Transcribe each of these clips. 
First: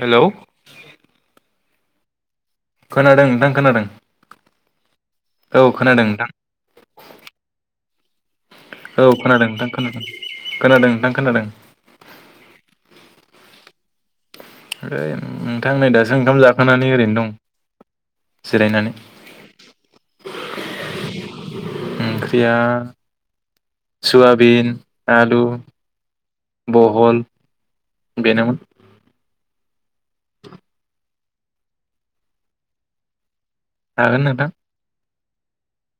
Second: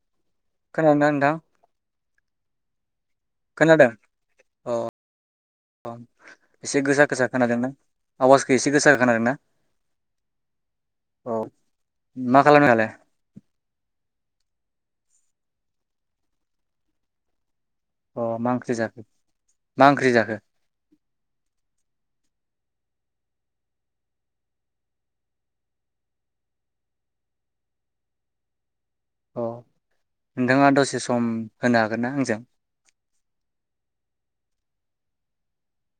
Hello खोनादों ना नोंथां‌? खोनादों नोंथां खोनादों औ औ खोनादों नोंथां एसे गोसा गोसा खोनादों ना आवाजखौ एसे गोसा औ खोनादोंना खोनादों नोंथां खोनादों खोनादों नोंथां औ खोनादों मा खालामदों दालाइ? नोंथां नै दासो ओंखाम जाखांनानै ओरैनो दं। अ मा ओंख्रि जिरायनानै जाखो मा ओंख्रि जाखो? सुयाबिन आलु बहल बेनोमोन अ नोंथाङा दसे सम होनो हागोन ना आंजों हागोन नोंथां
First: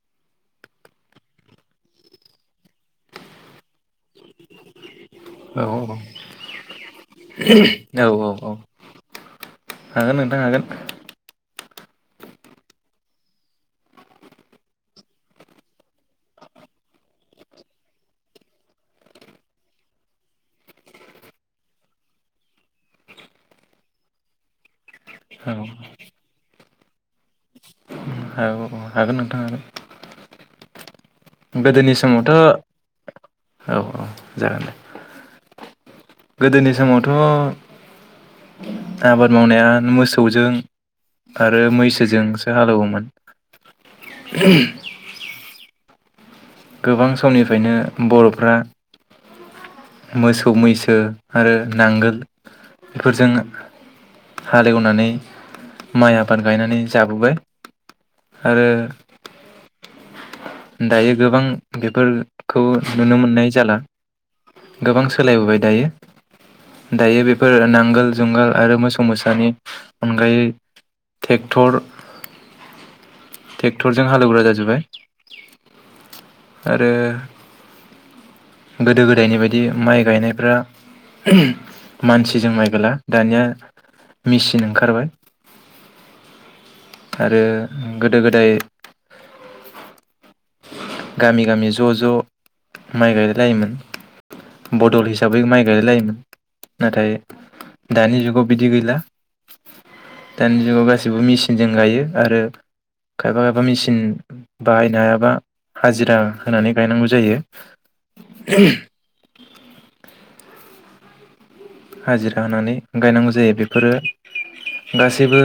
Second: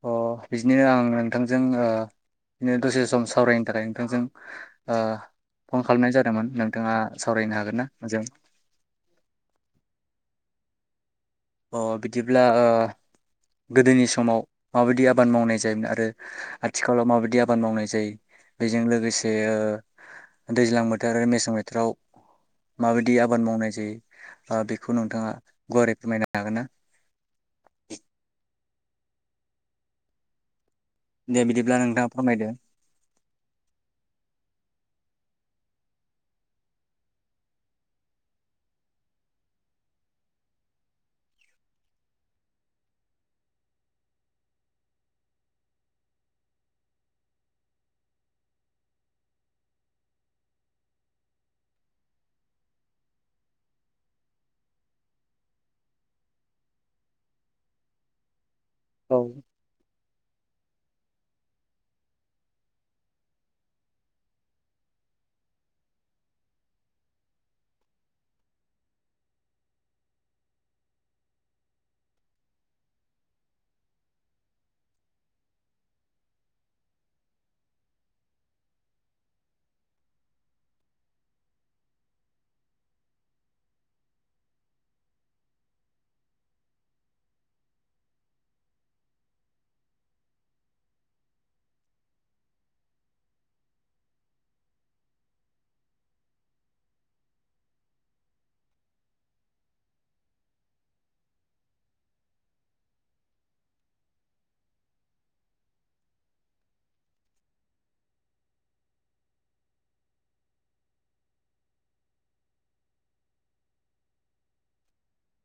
अ बिदिनो आं नोंथांजों ओ बिदिनो दसे सम सावरायनो थाखाय नोंथांजों ओ औ फन खालामनाय जादोंमोन नोंथाङा सावरायनो हागोन ना औ आंजों औ हागोन नोंथां हागोन अ बिदिब्ला ओ गोदोनि समाव माबादि आबाद मावनाय जायोमोन आरो आथिखालाव माबादि आबाद मावनाय जायो बेजों लोगोसे दैज्लां बोथोर आरो मेसें बोथोराव माबादि आबाद मावनाय जायो ओ बेख खौ नोंथाङा औ गुवारै फोरमाय गोनना? औ औ हागोन नोंथां हागोन दे बिदिब्ला गोदोनि नोंथाङा समावथ' फोरमायदो औ औ जागोन दे गोदोनि समावथ' आबाद मावनाया मोसौजों आरो मैसोजोंसो हालेवोमोन। गोबां समनिफ्रायनो बर'फ्रा मोसौ मैसो आरो नांगोल बेफोरजों हालेवनानै माइ आबाद गायनानै जाबोबाय। आरो औ दायो गोबां बेफोरखौ नुनो मोननाय जाला गोबां सोलायबोबाय दायो दायो बेफोर नांगोल जुंगाल आरो मोसौ मोसानि अनगायै ट्रेक्टर ट्रेक्टरजों हालेवग्रा जाजोबबाय आरो गोदो गो दायनि बायदि माइ गायनायफ्रा मानसिजों माइ गायला दानिया मेचिन ओंखारबाय। आरो गोदो गोदाय गामि गामि ज' ज' माइ गायलाय लायोमोन बदल हिसाबै माइ गायलाय लायोमोन नाथाय दानि जुगाव बिदि गैला दानि जुगाव गासिबो मेचि जों गायो आरो खायफा खायफा मेचिन बाहायनो हायाबा हाजिरा होनानै गायनांगौ जायो। हाजिरा होनानै गायनांगौ जायो बेफोरो गासैबो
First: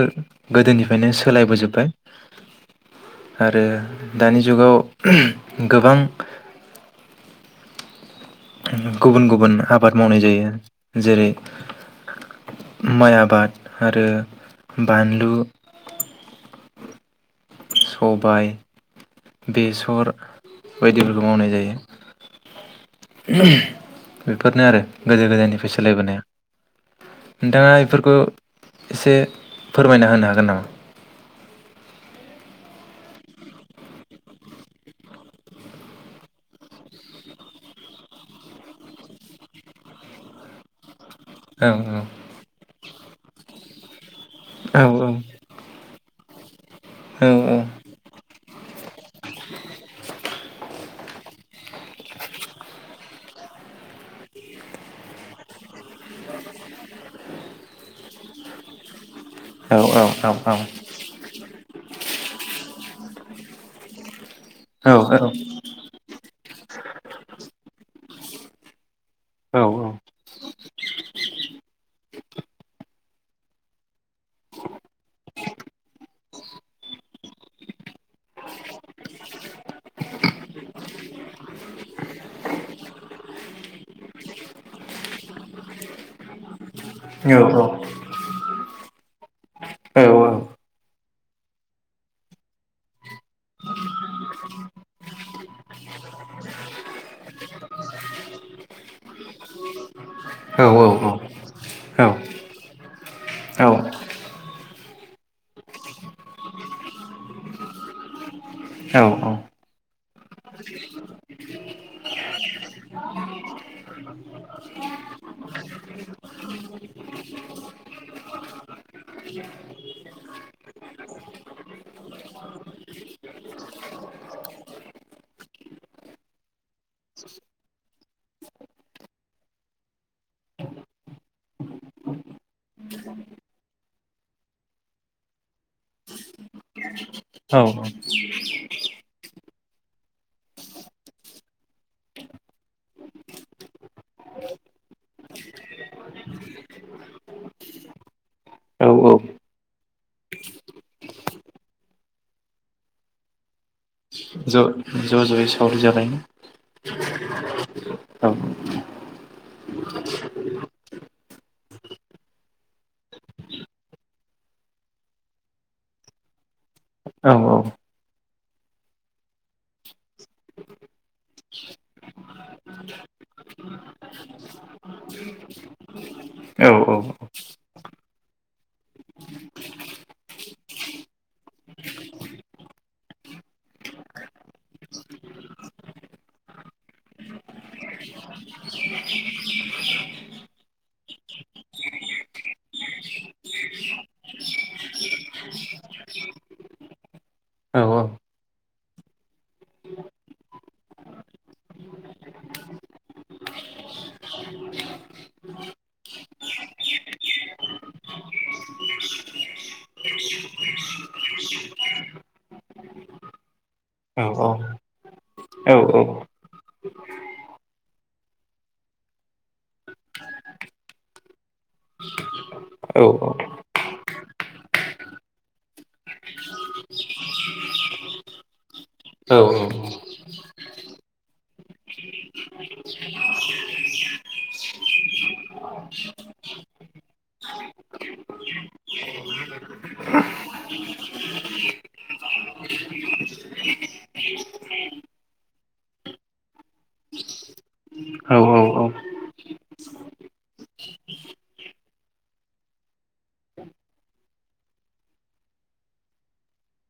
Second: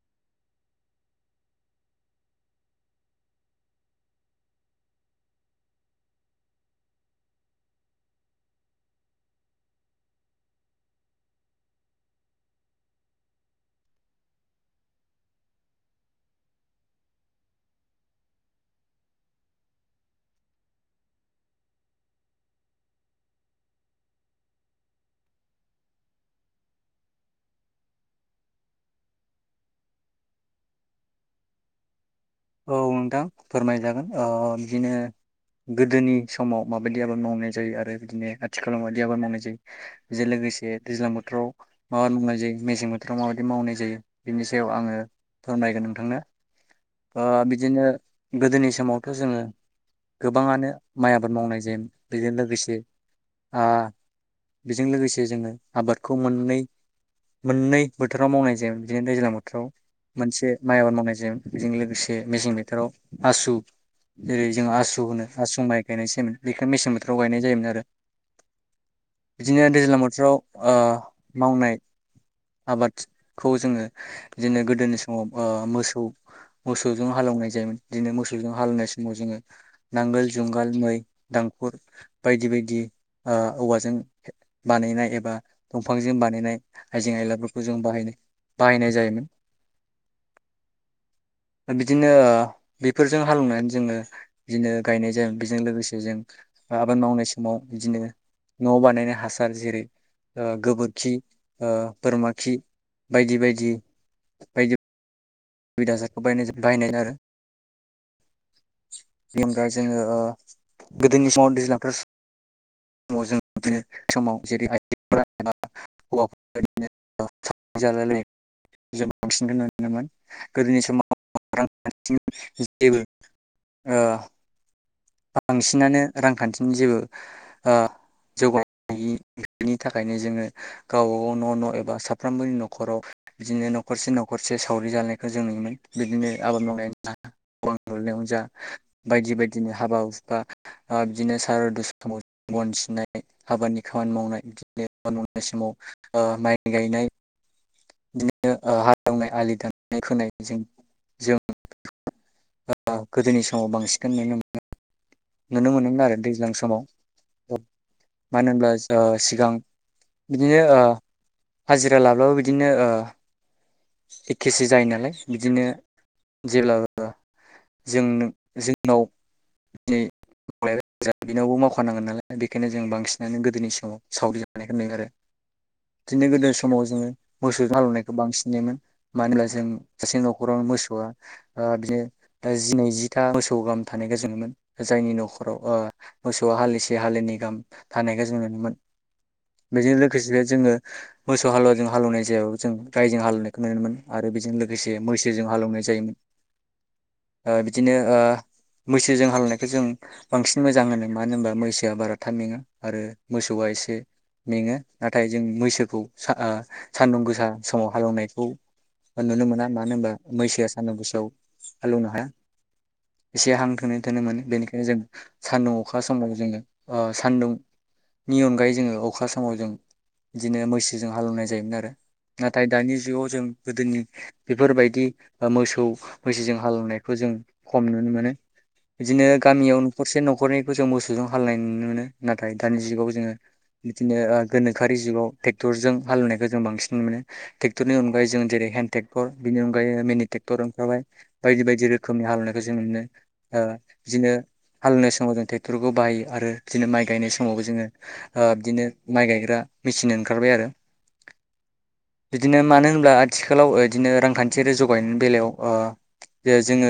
गोदोनिफ्रायनो सोलायबोजोब्बाय आरो दानि जुगाव गोबां गुबुन गुबुन आबाद मावनाय जायो जेरै माइ आबाद आरो बानलु सबाय बेसर बायदिफोरखौ मावनाय जायो‌। बेफोरनो आरो गोदो गोदायनिफ्राय सोलायबोनाया नोंथाङा बेफोरखौ एसे फोरमायना होनो हागोन नामा? औ नोंथां फोरमायजागोन ओ बिदिनो गोदोनि समाव माबादि आबाद मावनाय जायो आरो बिदिनो आथिखालाव माबादि आबाद मावनाय जायो जे लोगोसे दैज्लां बो आव औ मा आबाद मावनाय जायो मेसें बोथोराव माबादि मावनाय जायो बिनि सायाव औ आङो फोरमायगोन नोंथांनो ओ औ बिदिनो गोदोनि समाव बेखौ जोङो गोबाङानो माइ आबाद मावनाय जायो जे बेजों लोगोसे ओ बेजों लोगोसे जोङो आबादखौ मोननै -मोननै बोथोराव मावनाय जायो बिदिनो दैज्ल औ औ [unintelligible] औ मोनसे माइ आबाद मावनाय जायोमोन बेजों लोगोसे मेसें बोथोराव आसु जेरै जों आसु होनो आसु माइ गायनायजायोमोन बेखौ मेसें बोथोराव गायनाय जायोमोन आरो औ बिदिनो दैज्लां बोथोराव ओ मावनाय आबादखौ जोङो बिदिनो गोदोनि समाव ओ मोसौ मोसौजों हालेवनाय जायोमोन बिदिनो मोसौजों हालेवनाय समाव जोङो नांगोल जुंगाल मै दांखुर बायदि बायदि औवाजों बानायनाय एबा दंफांजों बानायनाय आइजें -आयलाफोरखौ जों बाहायनो बाहायनाय जायोमोन बिदिनो बेफोरजों हालेवनानै जोङो बिदिनो गायनाय जायो बेजों लोगोसे जों आबाद मावनाय समाव बिदिनो नआव बानायनाय हासार जेरै गोबोरखि बोरमा खि बायदि बायदि बायदि [unintelligible] गोदोनि समाव [unintelligible] बांसिनानो रांखान्थिनि जेबो जौगानायनि [unintelligible] थाखायनो जोङो गावबा गाव न' न' एबा साफ्रोमबोनि न'खराव बिदिनो न'खरसे - न'खरसे सावरि जालनायखौ जों नुयोमोन बिदिनो आबाद मावनायनि औ [unintelligible] बायदि बायदिनो हाबा हुफा बिदिनो सारदु समाव बन सिनाय हाबानि खामानि मावनाय बिदिनो [unintelligible] मावनाय समाव माइ गायनाय बिदिनो औ औ हालेवनाय, आलि दाननाय, खोनायजों जों गोदोनि समाव बांसिन नुनो मोनो ज' ज जयै सावरि जानाय औ मानो होनब्ला सिगां बिदिनो हाजिरा लाब्लाबो बिदिनो ओ एखेसो जायो नालाय बिदिनो जेब्लाबो औ जों जोंनाव दिनैलायबाय बिनावबो मावखानांगोन नालाय बेखायनो जों बांसिनानो गोदोनि समाव सावरि जानायखौ नुयो आरो बिदिनो गोदोनि औ समाव जोङो मोसौ हालौवनायखौ बांसिन नुयोमोन मानो होनब्ला जों सासे नखरावनो मोसौआ बिदिनो जि नैजिथा मोसौ गाहाम थानायखौ [unintelligible] जायनि न'खराव ओ मोसौआ हाेसे हाललिनै गाहाम थानायखौ जों नुयोमोन बेजों लोगोसे जोङो मोसौ हालौवाजों हालेवनाय जायाबाबो जों गायजों हालेवनायखौ नुनोमोनमोन आरो बेजों लोगोसे मैसोजों हालेवनाय जायोमोन औ बिदिनो मैसोजों हालेवनाय जों बांसिन मोजां होनो मानो होनबा मैसोआ बाराथाब मेङा आरो मोसौआ एसे मेङो नाथाय जों मैसोखौ सा ओ सानदुं गोसा समाव हालेवनायखौ नुनो मोना मानो होनबा मैसोआ सानदुं गोसायाव हालौवनो हाया एसे हांथोननो थोननो औ मोनो बेनिखायनो जों सान्दुं अखा समाव औ जोङो सान्दुंनि अनगायै जोङो अखा समाव जों बिदिनो मैसोजों हालेवनाय जायोमोन आरो नाथाय दानि जुगाव जों गोदोनि बेफोरबायदि मोसौ मैसोजों हालेवनायखौ जों खम नुनो मोनो बिदिनो गामियाव न'खरसे न'खरनैबो जों मोसौजों हालेवनाय नुनो मोनो नाथाय दानि जुगाव जोङो बिदिनो गोनोखोआरि जुगाव ट्रेक्टरजों हालेवनायखौ जों बांसिन नुनो मोनो ट्रेक्टरनि अनगायै जों जेरै हेन्द ट्रेक्टर बिनि अनगायै मिनि ट्रेक्टर ओंखारबाय बायदि बायदि रोखोमनि हालेवनायखौ जों नुयो बिदिनो हालेवनाय समाव जों ट्रेक्टरखौ बाहायो आरो बिदिनो माइ गायनाय समावबो जोङो ओ बिदिनो माइ गायग्रा मेचिन ओंखारबाय आरो बिदिनो मानो होनब्ला आथिखालाव बिदिनो रांखान्थियारि जौगायनायनि बेलायाव ओ जोङो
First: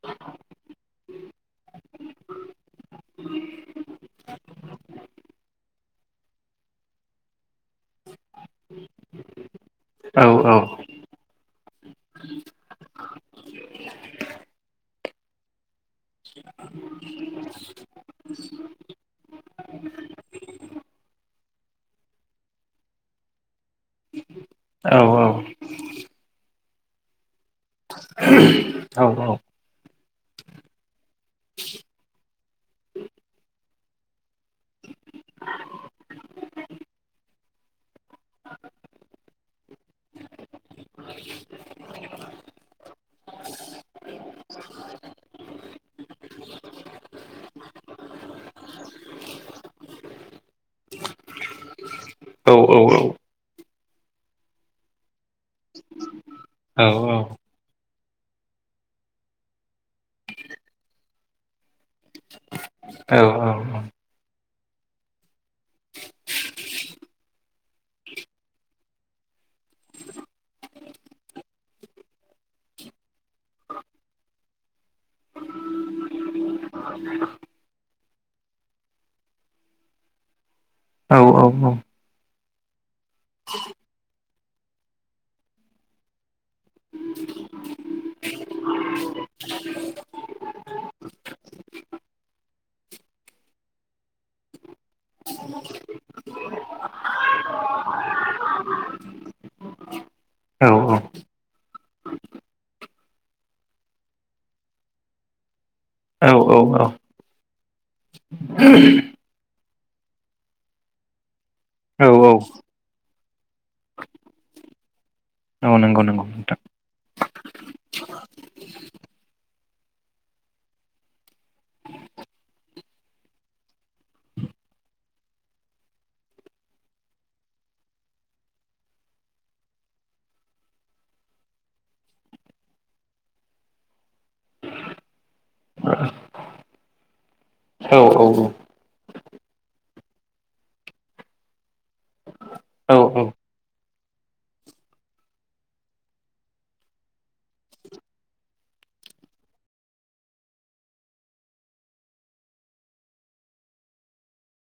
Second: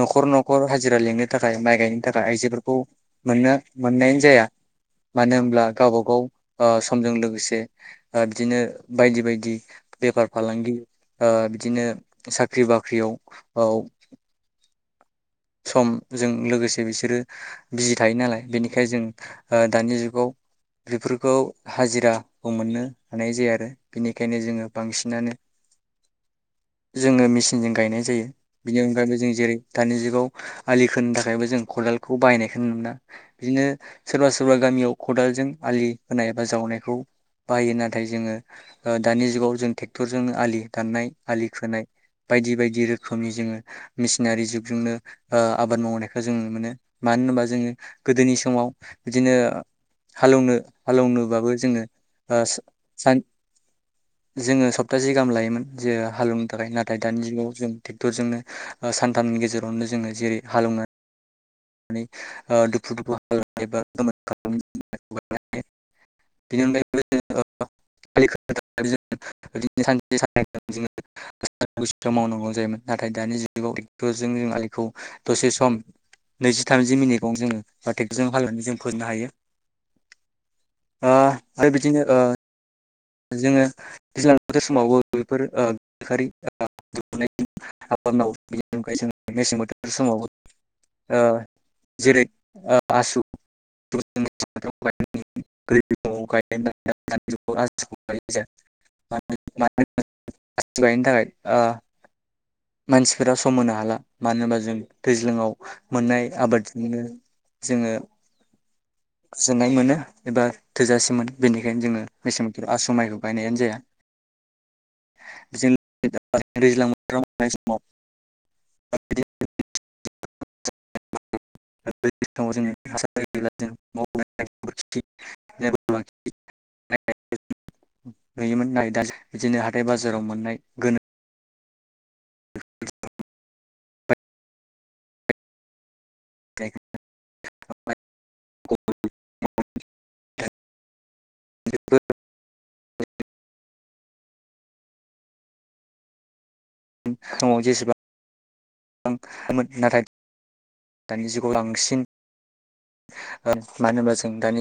न'खर न'खर हाजिरा लिङो थाखाय माइ गायनो थाखाय आइजोफोरखौ मोननो मोननायानो जाया मानो होनब्ला गावबा गाव समजों लोगोसे बिदिनो बायदि बायदि बेफार- फालांगिओ बिदिनो साख्रि- बाख्रियाव समजों लोगोसे बिसोरो बिजि थायो नालाय बेनिखायनो जों दानि जुगाव बेफोरखौ हाजिराबो मोननो हानाय जाया आरो बेनिखायनो जोङो बांसिनानो जोङो मेचिनजों गायनाय जायो बिनि अनगायैबो जों जेरै दानि जुगाव आलि खोनो थाखायबो जों खदालखौ बाहायनायखौ नुनो मोना बिदिनो सोरबा -सोरबा गामियाव खदालजों आलि होनाय बा जावनायखौ बाहायो नाथाय जोङो दानि जुगाव जों ट्रेक्टरजोंनो आलि दाननाय आलि खोनाय बायदि बायदि रोखोमनि जोङो मेसिनारि जुग जोंनो ओ आबाद मावनायखौ जों नुनो मोनो मानो होनोबा जोङो गोदोनि समाव बिदिनो हालेवनो हालेवनोबाबो जोङोओ औ औ सान जोङो सप्तासे गाहाम लायोमोन जे हालेवनो थाखाय औ नाथाय औ दानि जुगाव जों ट्रेक्टरजोंनो सानथामनि गेजेरावनो जोङो जेरै हालेवनो [unintelligible] औ मावनांगौ जायोमोन नाथाय दानि जुगाव ट्रेक्टरजों नों आलिखौ दसे सम नैजि थामजि मिनिटआव जोङो ट्रेक्टरजों हालेवनानै जों फोननो हायो ओ आरो बिदिनो ओ [unintelligible] [unintelligible] गायनो थाखाय मानसिफोरा सम होनो हाला मानो होनबा जों दैज्लाङाव मोननाय औ आबादजोंनो जोङो गोजोननाय मोनो एबा थोजासेमोनो बेनिखायनो जोङो औ मेसे बोथोराव आसु माइखौ गायनायानो जाया औ नंगौ नंगौ नोंथां [unintelligible] [unintelligible] नुयोमोन बिदिनो हाथाय बाजाराव मोननाय गोनो औ [inaudible] औ औ औ [inaudible] [unintelligible]